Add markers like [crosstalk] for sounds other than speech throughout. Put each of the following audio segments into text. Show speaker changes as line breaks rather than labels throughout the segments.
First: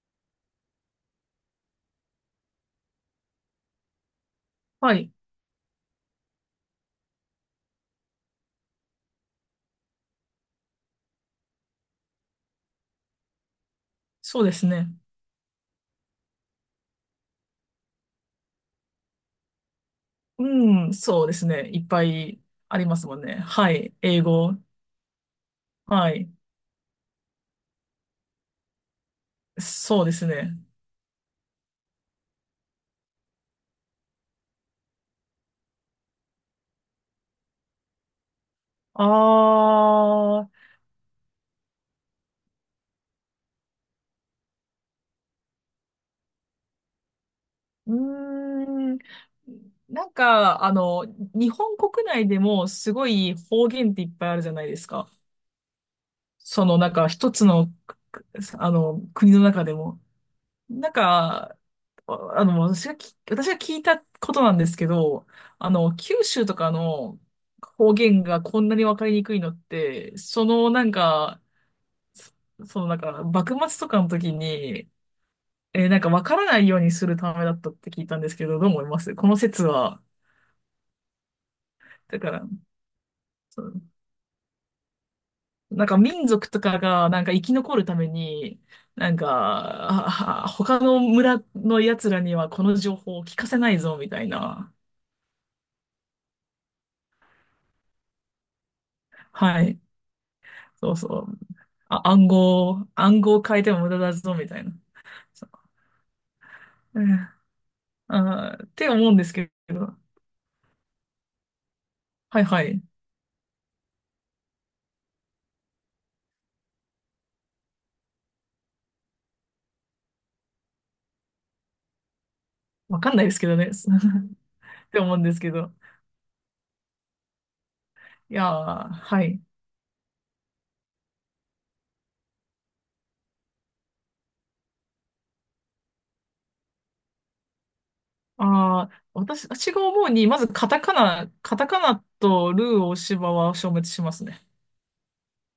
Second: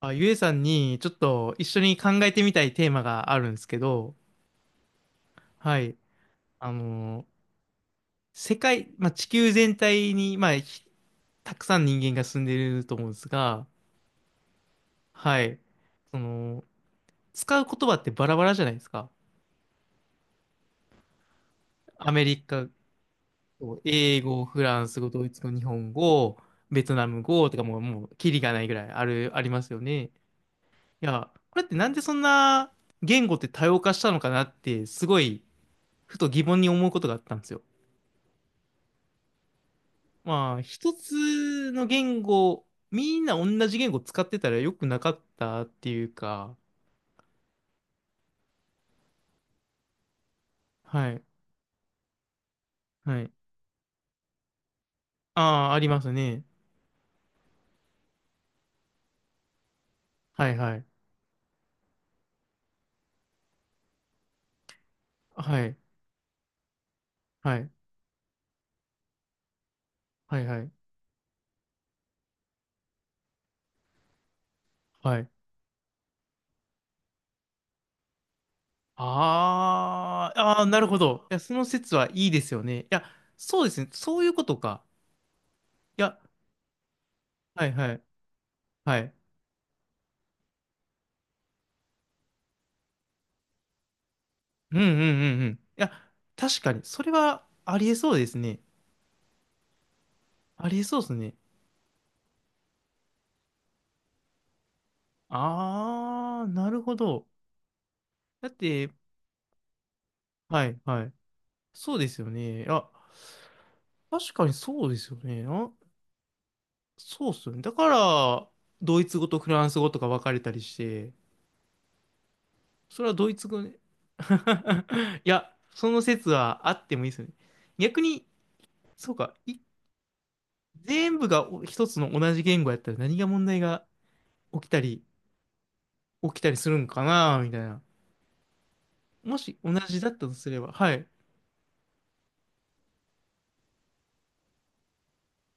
あ、ゆえさんにちょっと一緒に考えてみたいテーマがあるんですけど、
はい。
はい。あの世界、まあ、地球全体に、まあ、ひたくさん人間が住んでると思うんですが、
そうですね。
はい。その、使う言葉ってバラバラじゃないですか。
うん、そうですね。いっぱ
アメ
い
リカ
ありますもんね。は
語、
い。英
英語、
語。
フランス語、ドイツ語、日本
はい。
語、ベトナム語とかもう、キリがないぐらいありますよ
そう
ね。い
ですね。
や、これってなんでそんな言語って多様化したのかなって、すごい、ふと疑問に思うことがあったんですよ。
あ
まあ、
ー、
一つの言語、みんな同じ言語使ってたら良くなかったっていうか、
うーん。なんか、あの、
はい、
日本国内でもすご
はい。
い方言っていっぱいあるじゃないですか。
ああ、ありますね。
その、なんか一つの、く国の中でも。
はいはい。
なんか、私が聞いたことなんですけど、
はい、
九州とかの
はい、
方言がこんなにわかりにくいのって、
はい、はい、
そそのなんか、幕末とかの時に、
はい。
なんかわからないようにするためだったって聞いたんですけど、どう思いますこの説は？
ああ、ああ、なるほど。いや、その説は
だ
いい
か
で
ら、
すよね。いや、そ
そ
うです
う
ね。そういうことか。
なんか
いや、
民族とかがなんか生き
はい
残る
は
た
い、
めに、
はい。
ああ他の村の奴らにはこの情報を聞かせないぞ、みたいな。
うんうんうんうん。いや、確かに、それはありえそうですね。
はい。
ありえ
そう
そうです
そ
ね。
う。あ、暗号を変えても無駄だぞ、みたいな。そ
ああ、なるほ
う、うん
ど。だっ
あーって
て、
思うんですけど。
はいはい。そうですよ
はいは
ね。
い。
あ、確かにそうですよね。あ、そうっすよね。だから、ドイツ語とフランス語とか分かれたりして、
わ
それ
か
は
んない
ド
で
イ
すけ
ツ
ど
語
ね。[laughs]
ね。
って思う
[laughs]
ん
い
ですけ
や、
ど。
その説はあってもいいですよね。逆に、
いやー、
そう
は
か、
い。
い全部がお一つの同じ言語やったら何が問題が起きたり、起きたりするんかな、みたいな。
ああ、
もし同
私が
じ
思
だ
う
った
に、
と
ま
す
ず
れ
カ
ば、
タ
は
カ
い。
ナ、カタカナとルー大柴は消滅しますね。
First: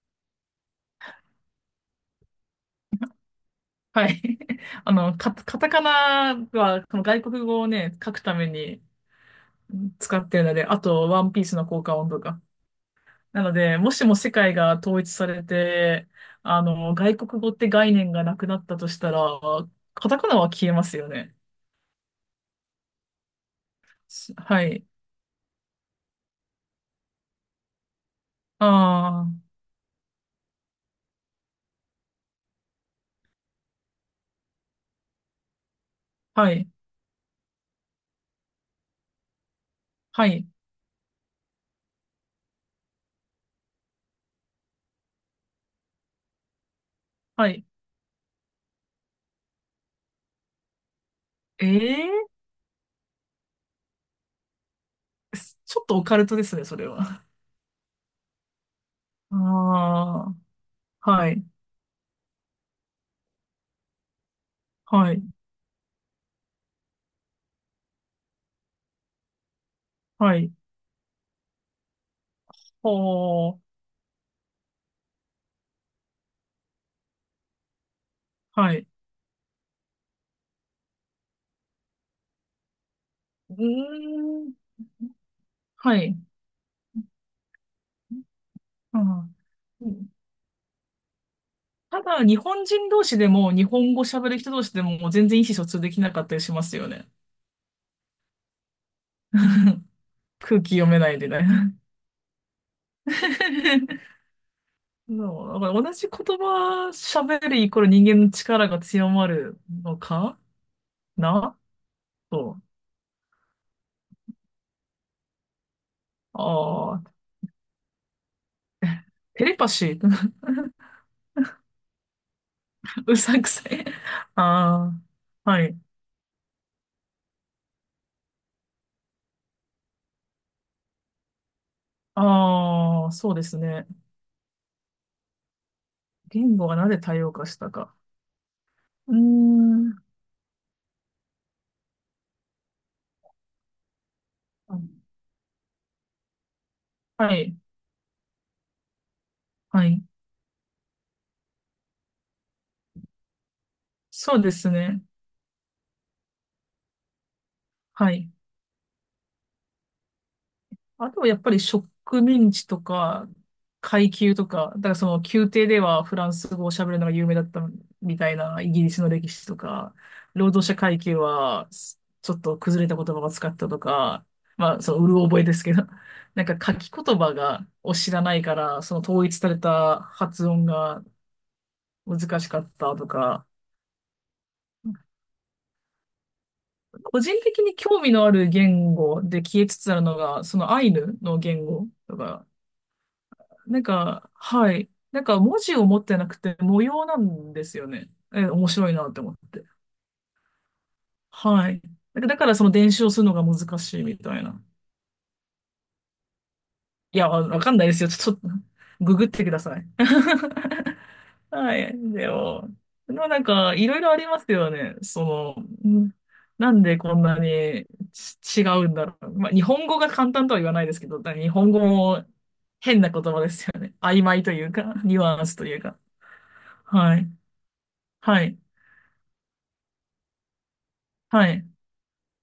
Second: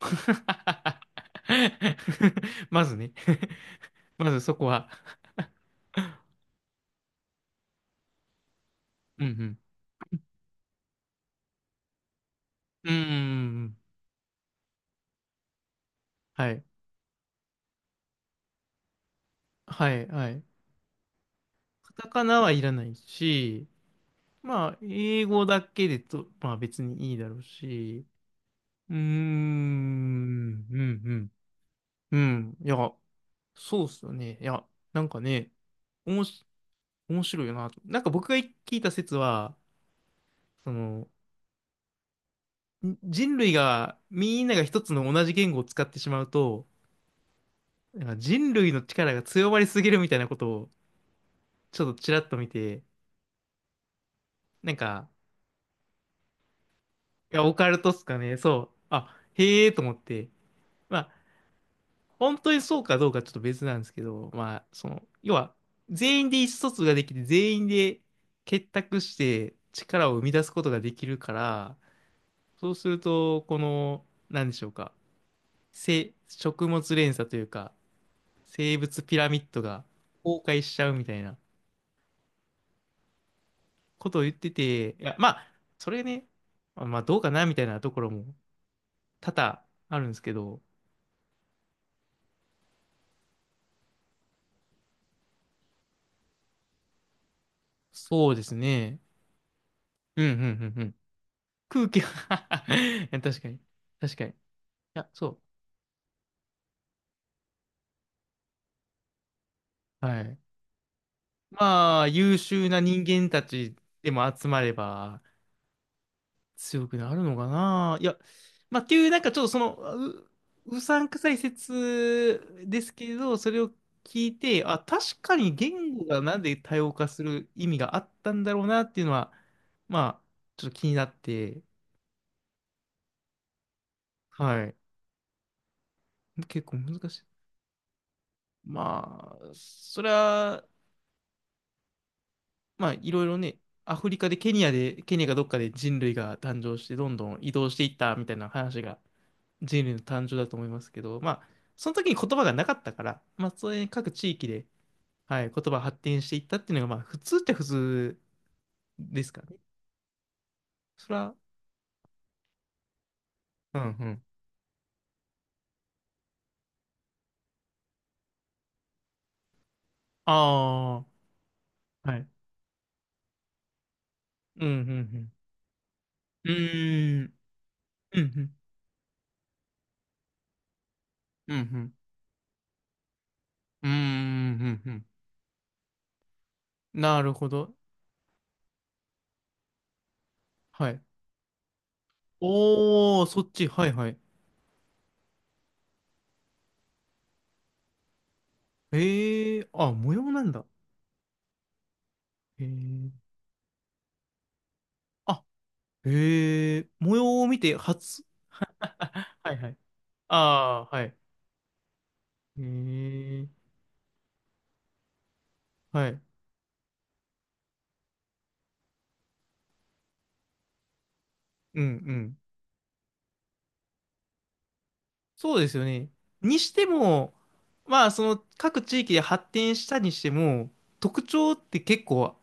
[laughs] まずね。[laughs]
はい。
まずそ
[laughs]
こは。
あの、カタカナは、この外国語をね、書くために
うんうん。
うん使ってるので、あと、ワンピースの効果音とか。
うんうんう
なの
んう
で、
ん。
もしも世界が統一されて、
は
あ
い。
の、外国語って概念がなくなったとしたら、
はい
カタカ
は
ナ
い。
は消えますよね。
カタカナはいらないし、
しは
まあ、
い。
英語だけでと、まあ別にいいだろうし、うーん、う
あ
ん、うん、うん。いや、そうっすよね。いや、なんかね、おも
あ、
し、
はい、
面白いよなと。なんか僕が聞いた説は、
はい、
その、ん人類が、みんなが一つの同じ言語を使ってしまうと、
はい。
なんか人類の力が強まりすぎるみたいなことを、ちょっとちらっ
ええ
と見て、なんか、
ーすちょっとオカルトですね、それは。
いや、オカルトっすかね、そう。あ、
[laughs] あ
へえと思って。ま
あ、
あ、
はい、
本当にそうかどうかちょっと別なんですけど、まあ、その、
はい、
要は、全員で意思疎通ができて、全員で結託して力を生み
は
出す
い、
ことができるから、そうすると、
ほ
こ
ー、
の、なんでしょうか、食物連鎖というか、
は
生
い。
物ピラミッドが崩壊しちゃうみたいな
う
ことを言っ
ー
て
ん、
て、いや、まあ、そ
は
れ
い。
ね、まあ、どうかなみたいなところも
う
多々あるん
ん
ですけど、
ただ、日本人同士でも、日本語喋る人同士でも、全然意思疎通できなかったりしますよね。
そうですね。うん、う
空気
ん、う
読
ん、
めないでね。
空気は [laughs] 確かに。確
[laughs]
かに。いや、そ
そう、だから同じ言葉喋るイコール人間の力が強まるの
う。はい。
かな
まあ、優
そう。
秀な人間たちでも集まれば強く
あ
な
あ、
るのかな。いや、まあ、っていう、なんかちょっ
テ
と
レ
そ
パ
の、
シー、
う、
[laughs]
うさんくさい説ですけ
うさ
ど、
んく
それ
さ
を
い。
聞いて、あ、
あ
確か
あ、
に
はい。
言語がなんで多様化する意味があったんだろうなっていうのは、まあ、ちょっと気になって、
ああ、そうですね。
はい。
言
結
語が
構
な
難
ぜ多
しい。
様化したか。うー
まあ、そ
ん。
れは、まあ、いろいろね、アフリカでケニアで、ケニアがどっかで人類が誕生して、どんど
は
ん移
い。
動していったみたいな話が人
は
類の
い。
誕生だと思いますけど、まあ、その時に言葉がなかったから、まあ、それ各地
そう
域
で
で、
すね。
はい、言葉が発展していったっていうのが、まあ、普通って普
は
通
い。
ですからね。そ
あ
れ
とはや
は、
っぱり植民地とか
うんう
階
ん。
級とか、だからその宮廷ではフランス語を喋るのが有名だったみたいなイギリスの歴史とか、労働者階
あ
級はす
あ、は
ちょっ
い。
と崩れた言葉を使ったとか、
うん、う
まあそのうる
ん、
覚えですけど、[laughs] なん
うん。
か書き言葉
う
がを知
ーん、
らな
う
いか
ん、
ら、その統一された発音が
うん、うん、うん。
難しかったとか、
うーん、うん、うん。な
個
る
人
ほ
的
ど。
に興味のある言語で消えつつあるのが、そのア
は
イ
い。
ヌの言語とか、
おー、そっち、
なん
はい、はい。
か、はい。なんか文字を持ってなくて模様なんですよね。え、面白いなって思っ
ええ
て。
ー、あ、模様なんだ。
はい。だから
へ
その伝承
え。
するのが難しいみたいな。
あ、へえ。模
いや、
様を見
わか
て
んないですよ。
初。
[laughs] っと、ググってく
はい
だ
はい。
さい。
ああ、はい。
[laughs] はい。
へ
でもなん
え。
か、いろいろありますよね。の、
は
ん
い。
なんでこんなに違うんだろう。まあ、日本語が簡単とは言わないですけど、だから日本
う
語
んう
も
ん。
変な言葉ですよね。曖昧というか、ニュアン
そ
ス
う
と
です
いう
よ
か。
ね。にして
はい。
も、まあ、そ
は
の
い。
各地域で発展したにしても、特
は
徴っ
い。
て結構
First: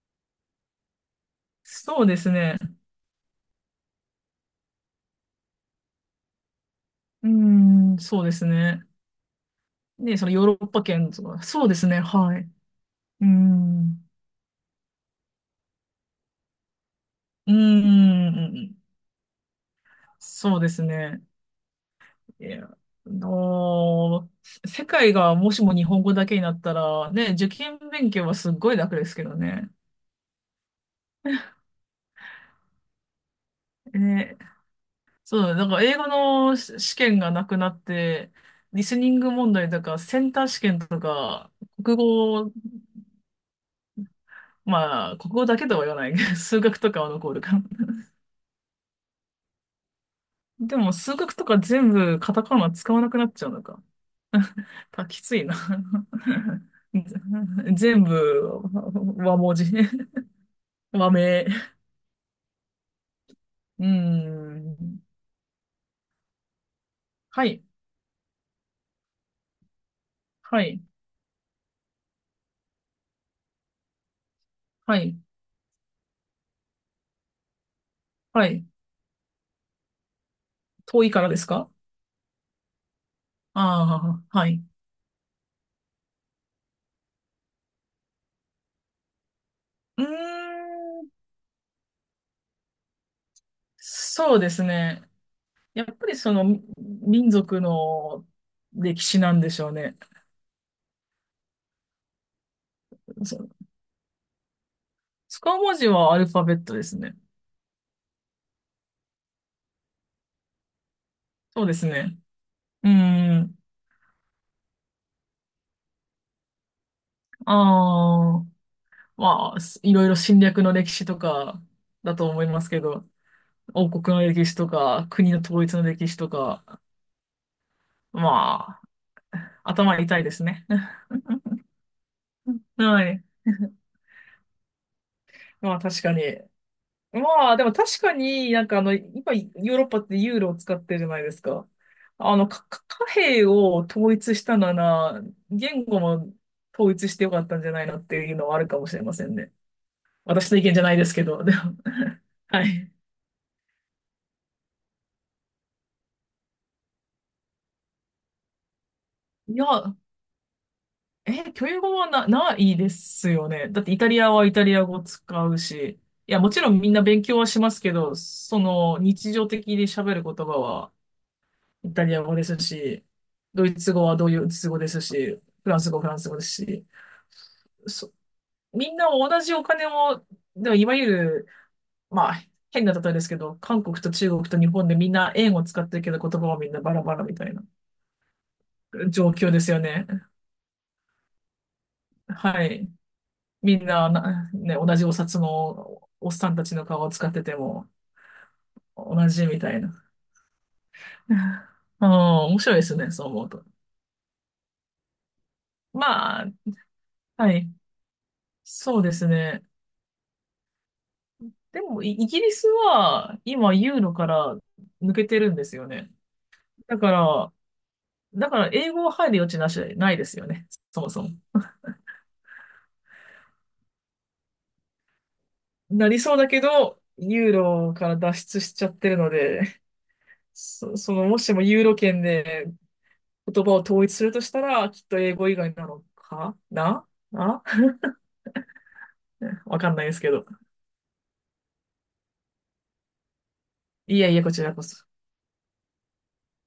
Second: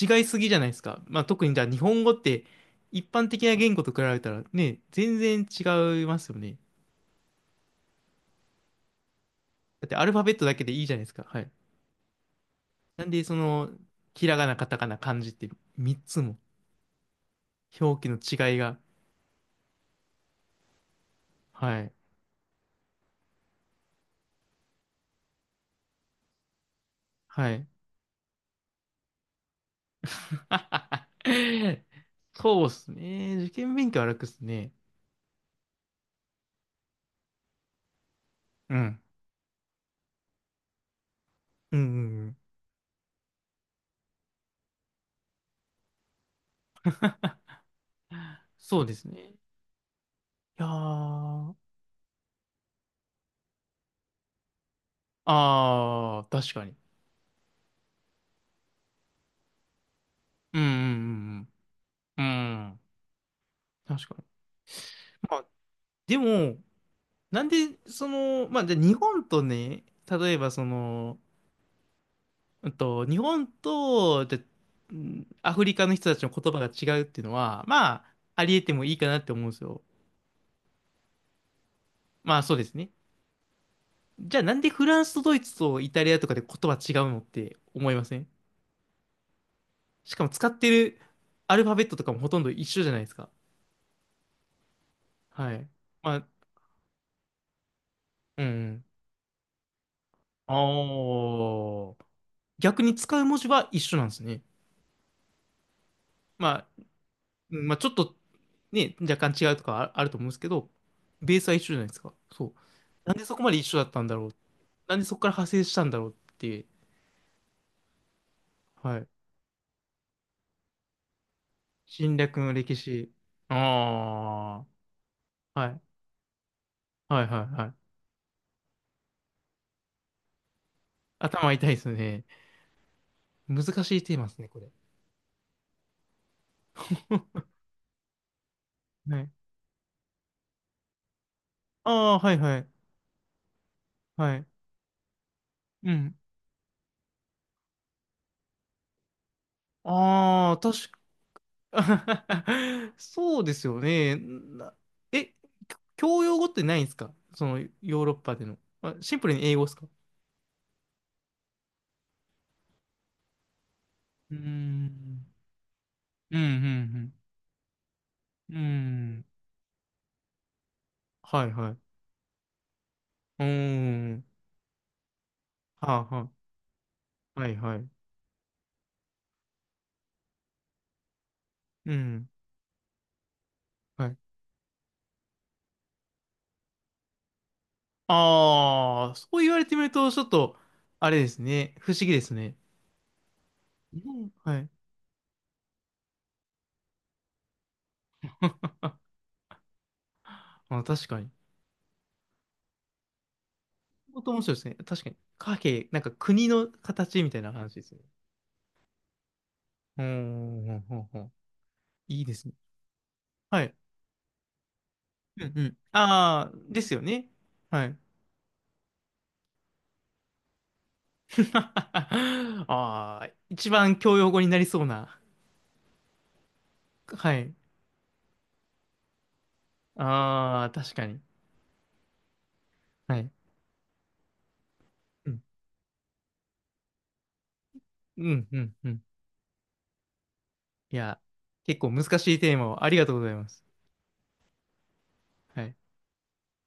違いすぎじゃないですか。まあ、特にじゃあ日本
そう
語っ
です
て
ね。
一般的な言語と比べたらね、全然違いますよね。
うーん、そうですね。
だってアル
で、
ファ
そ
ベ
の
ッ
ヨ
ト
ー
だ
ロ
け
ッ
でい
パ
いじゃないで
圏
すか。
と
は
か、
い。
そうですね。はい。
なんで、
うー
その、
ん。
ひらがな、カタカナ、漢字って3つも
うー
表記の違い
ん。
が、
そうですね。
はい。
いや、世界がもしも日本語だけになったら、ね、受
はい。
験勉強はすっごい楽ですけどね。
[laughs] そうっすね。受験勉強は楽っ
ね、
すね。
そう、だから英語の試験がなくなって、
う
リス
ん。
ニング問題とか、センター試験とか、
うんう
国
んうん。
語まあ、国語だけとは言わない。[laughs] 数学とかは残るかな。
そうですね。いや
でも、数学と
ー。
か全部カタカナ使わなくなっちゃうのか。きついな。
あー、確かに。
[laughs] 全部和文字。
う
和名。
ん
う
うんうんうん。うん。
ん。
確かに。まあ、でも、な
は
ん
い。
で、その、まあ、じゃあ日本とね、例えば
は
そ
い。
の、うんと、日本と、じゃあう
はい。
んアフリカの人たちの言葉が違うっていうのは、まあ、あ
は
りえ
い。
てもいいかなって思うんですよ。
遠いからですか
まあ、そうですね。
あ
じ
あー、
ゃあ
は
なん
い。
でフランスとドイツとイタリアとかで言葉違うのって思いません
うー
しかも使ってる
ん。
アルファベットとかもほとんど一緒じゃないですか。
そうですね。
はい。
やっぱり
まあ、
その民族の
うん。
歴史なんでしょうね。
ああ。逆に使う文字
そ、
は一緒なんですね。
使う文字はアルファ
ま
ベッ
あ、
トですね。
うんまあちょっとね、若干違うとかああると思うんですけど、ベースは一
そう
緒
で
じゃな
す
いですか。
ね。
そう。
う
なんでそ
ー
こま
ん。
で一緒だったんだろう。なんでそこから派生したんだろうっていう。
ああ、
はい。
まあ、いろいろ侵略の歴史とかだ
侵
と
略
思い
の
ます
歴
けど、
史。
王国の歴史
あ
とか、国の
あ。
統
は
一
い。
の歴史とか、
はいはいはい。
まあ、頭痛いですね。
頭痛いですね。
[laughs] はい。
難しいテーマですね、これ。
まあ、確かに。
[laughs]
まあ、でも確かになんかあの、
はい。
今、ヨーロッパってユーロを使ってるじゃないですか。
ああ、は
あ
い
の、
はい。
貨幣を統一
は
し
い。
たなら、言
う
語
ん。
も統一してよかったんじゃないのっていうのはあるかもしれませんね。私
あ
の
あ、
意見じゃ
確
ない
か、
ですけど、でも、はい。
[laughs] そうですよね。なえ、教養語ってないんですかそのヨーロッパでの。あ、シンプルに
い
英語ですか
や、え、教育語はな、ないですよね。だってイタリア
うー
はイタリア語
ん。
使うし、い
う
や、
ん、う
もちろんみんな
ん、
勉強はしますけど、
うん。う
そ
ー
の
ん。
日常的に喋る言葉は
はいはい。う
イタリア語ですし、
ー
ドイツ語は
ん。
ドイツ語ですし、フランス
は
語は
あ、
フランス
は
語ですし、
あ。はいはい。
そ、みんな同じお金を、でもいわゆる、
うん。
まあ、変な例えですけど、韓国
は
と
い。
中国と日本でみんな円を使ってるけど言葉はみんなバラバラみたいな
ああ、そ
状
う
況
言わ
で
れ
す
て
よ
みる
ね。
と、ちょっと、あれですね。不思議ですね。
はい。みん
う
な、
んはい。
ね、同じお札のおっさんたちの顔を使ってても
[laughs]
同じみたいな。
あ、確かに。
[laughs] うん、面白いですね、そう思うと。
本当面白いですね。確かに。貨幣、なんか
まあ、
国の形みたい
は
な
い。
話ですね。
そうですね。
うーん、うんうんうん
でも、
いい
イ
で
ギ
す
リ
ね。
スは
は
今
い。
ユーロから抜けて
うん
るん
う
です
ん。
よね。
ああ、です
だ
よ
か
ね。
ら、
はい。
だから英語は入る余地ないですよね。そもそも。
[laughs] ああ、一番教養語になりそうな。
なりそうだけど、
は
ユー
い。
ロから脱出しちゃってるので、
ああ、確
そ、
か
そ
に。
の、もしもユーロ圏で
はい。
言葉を統一するとしたら、きっと
う
英
ん、
語以外なのかなな
うん、うん、うん。
[laughs] わかんないですけど。
いや、結構難しいテーマをありがとうございます。
いやいや、こちらこそ。
はい。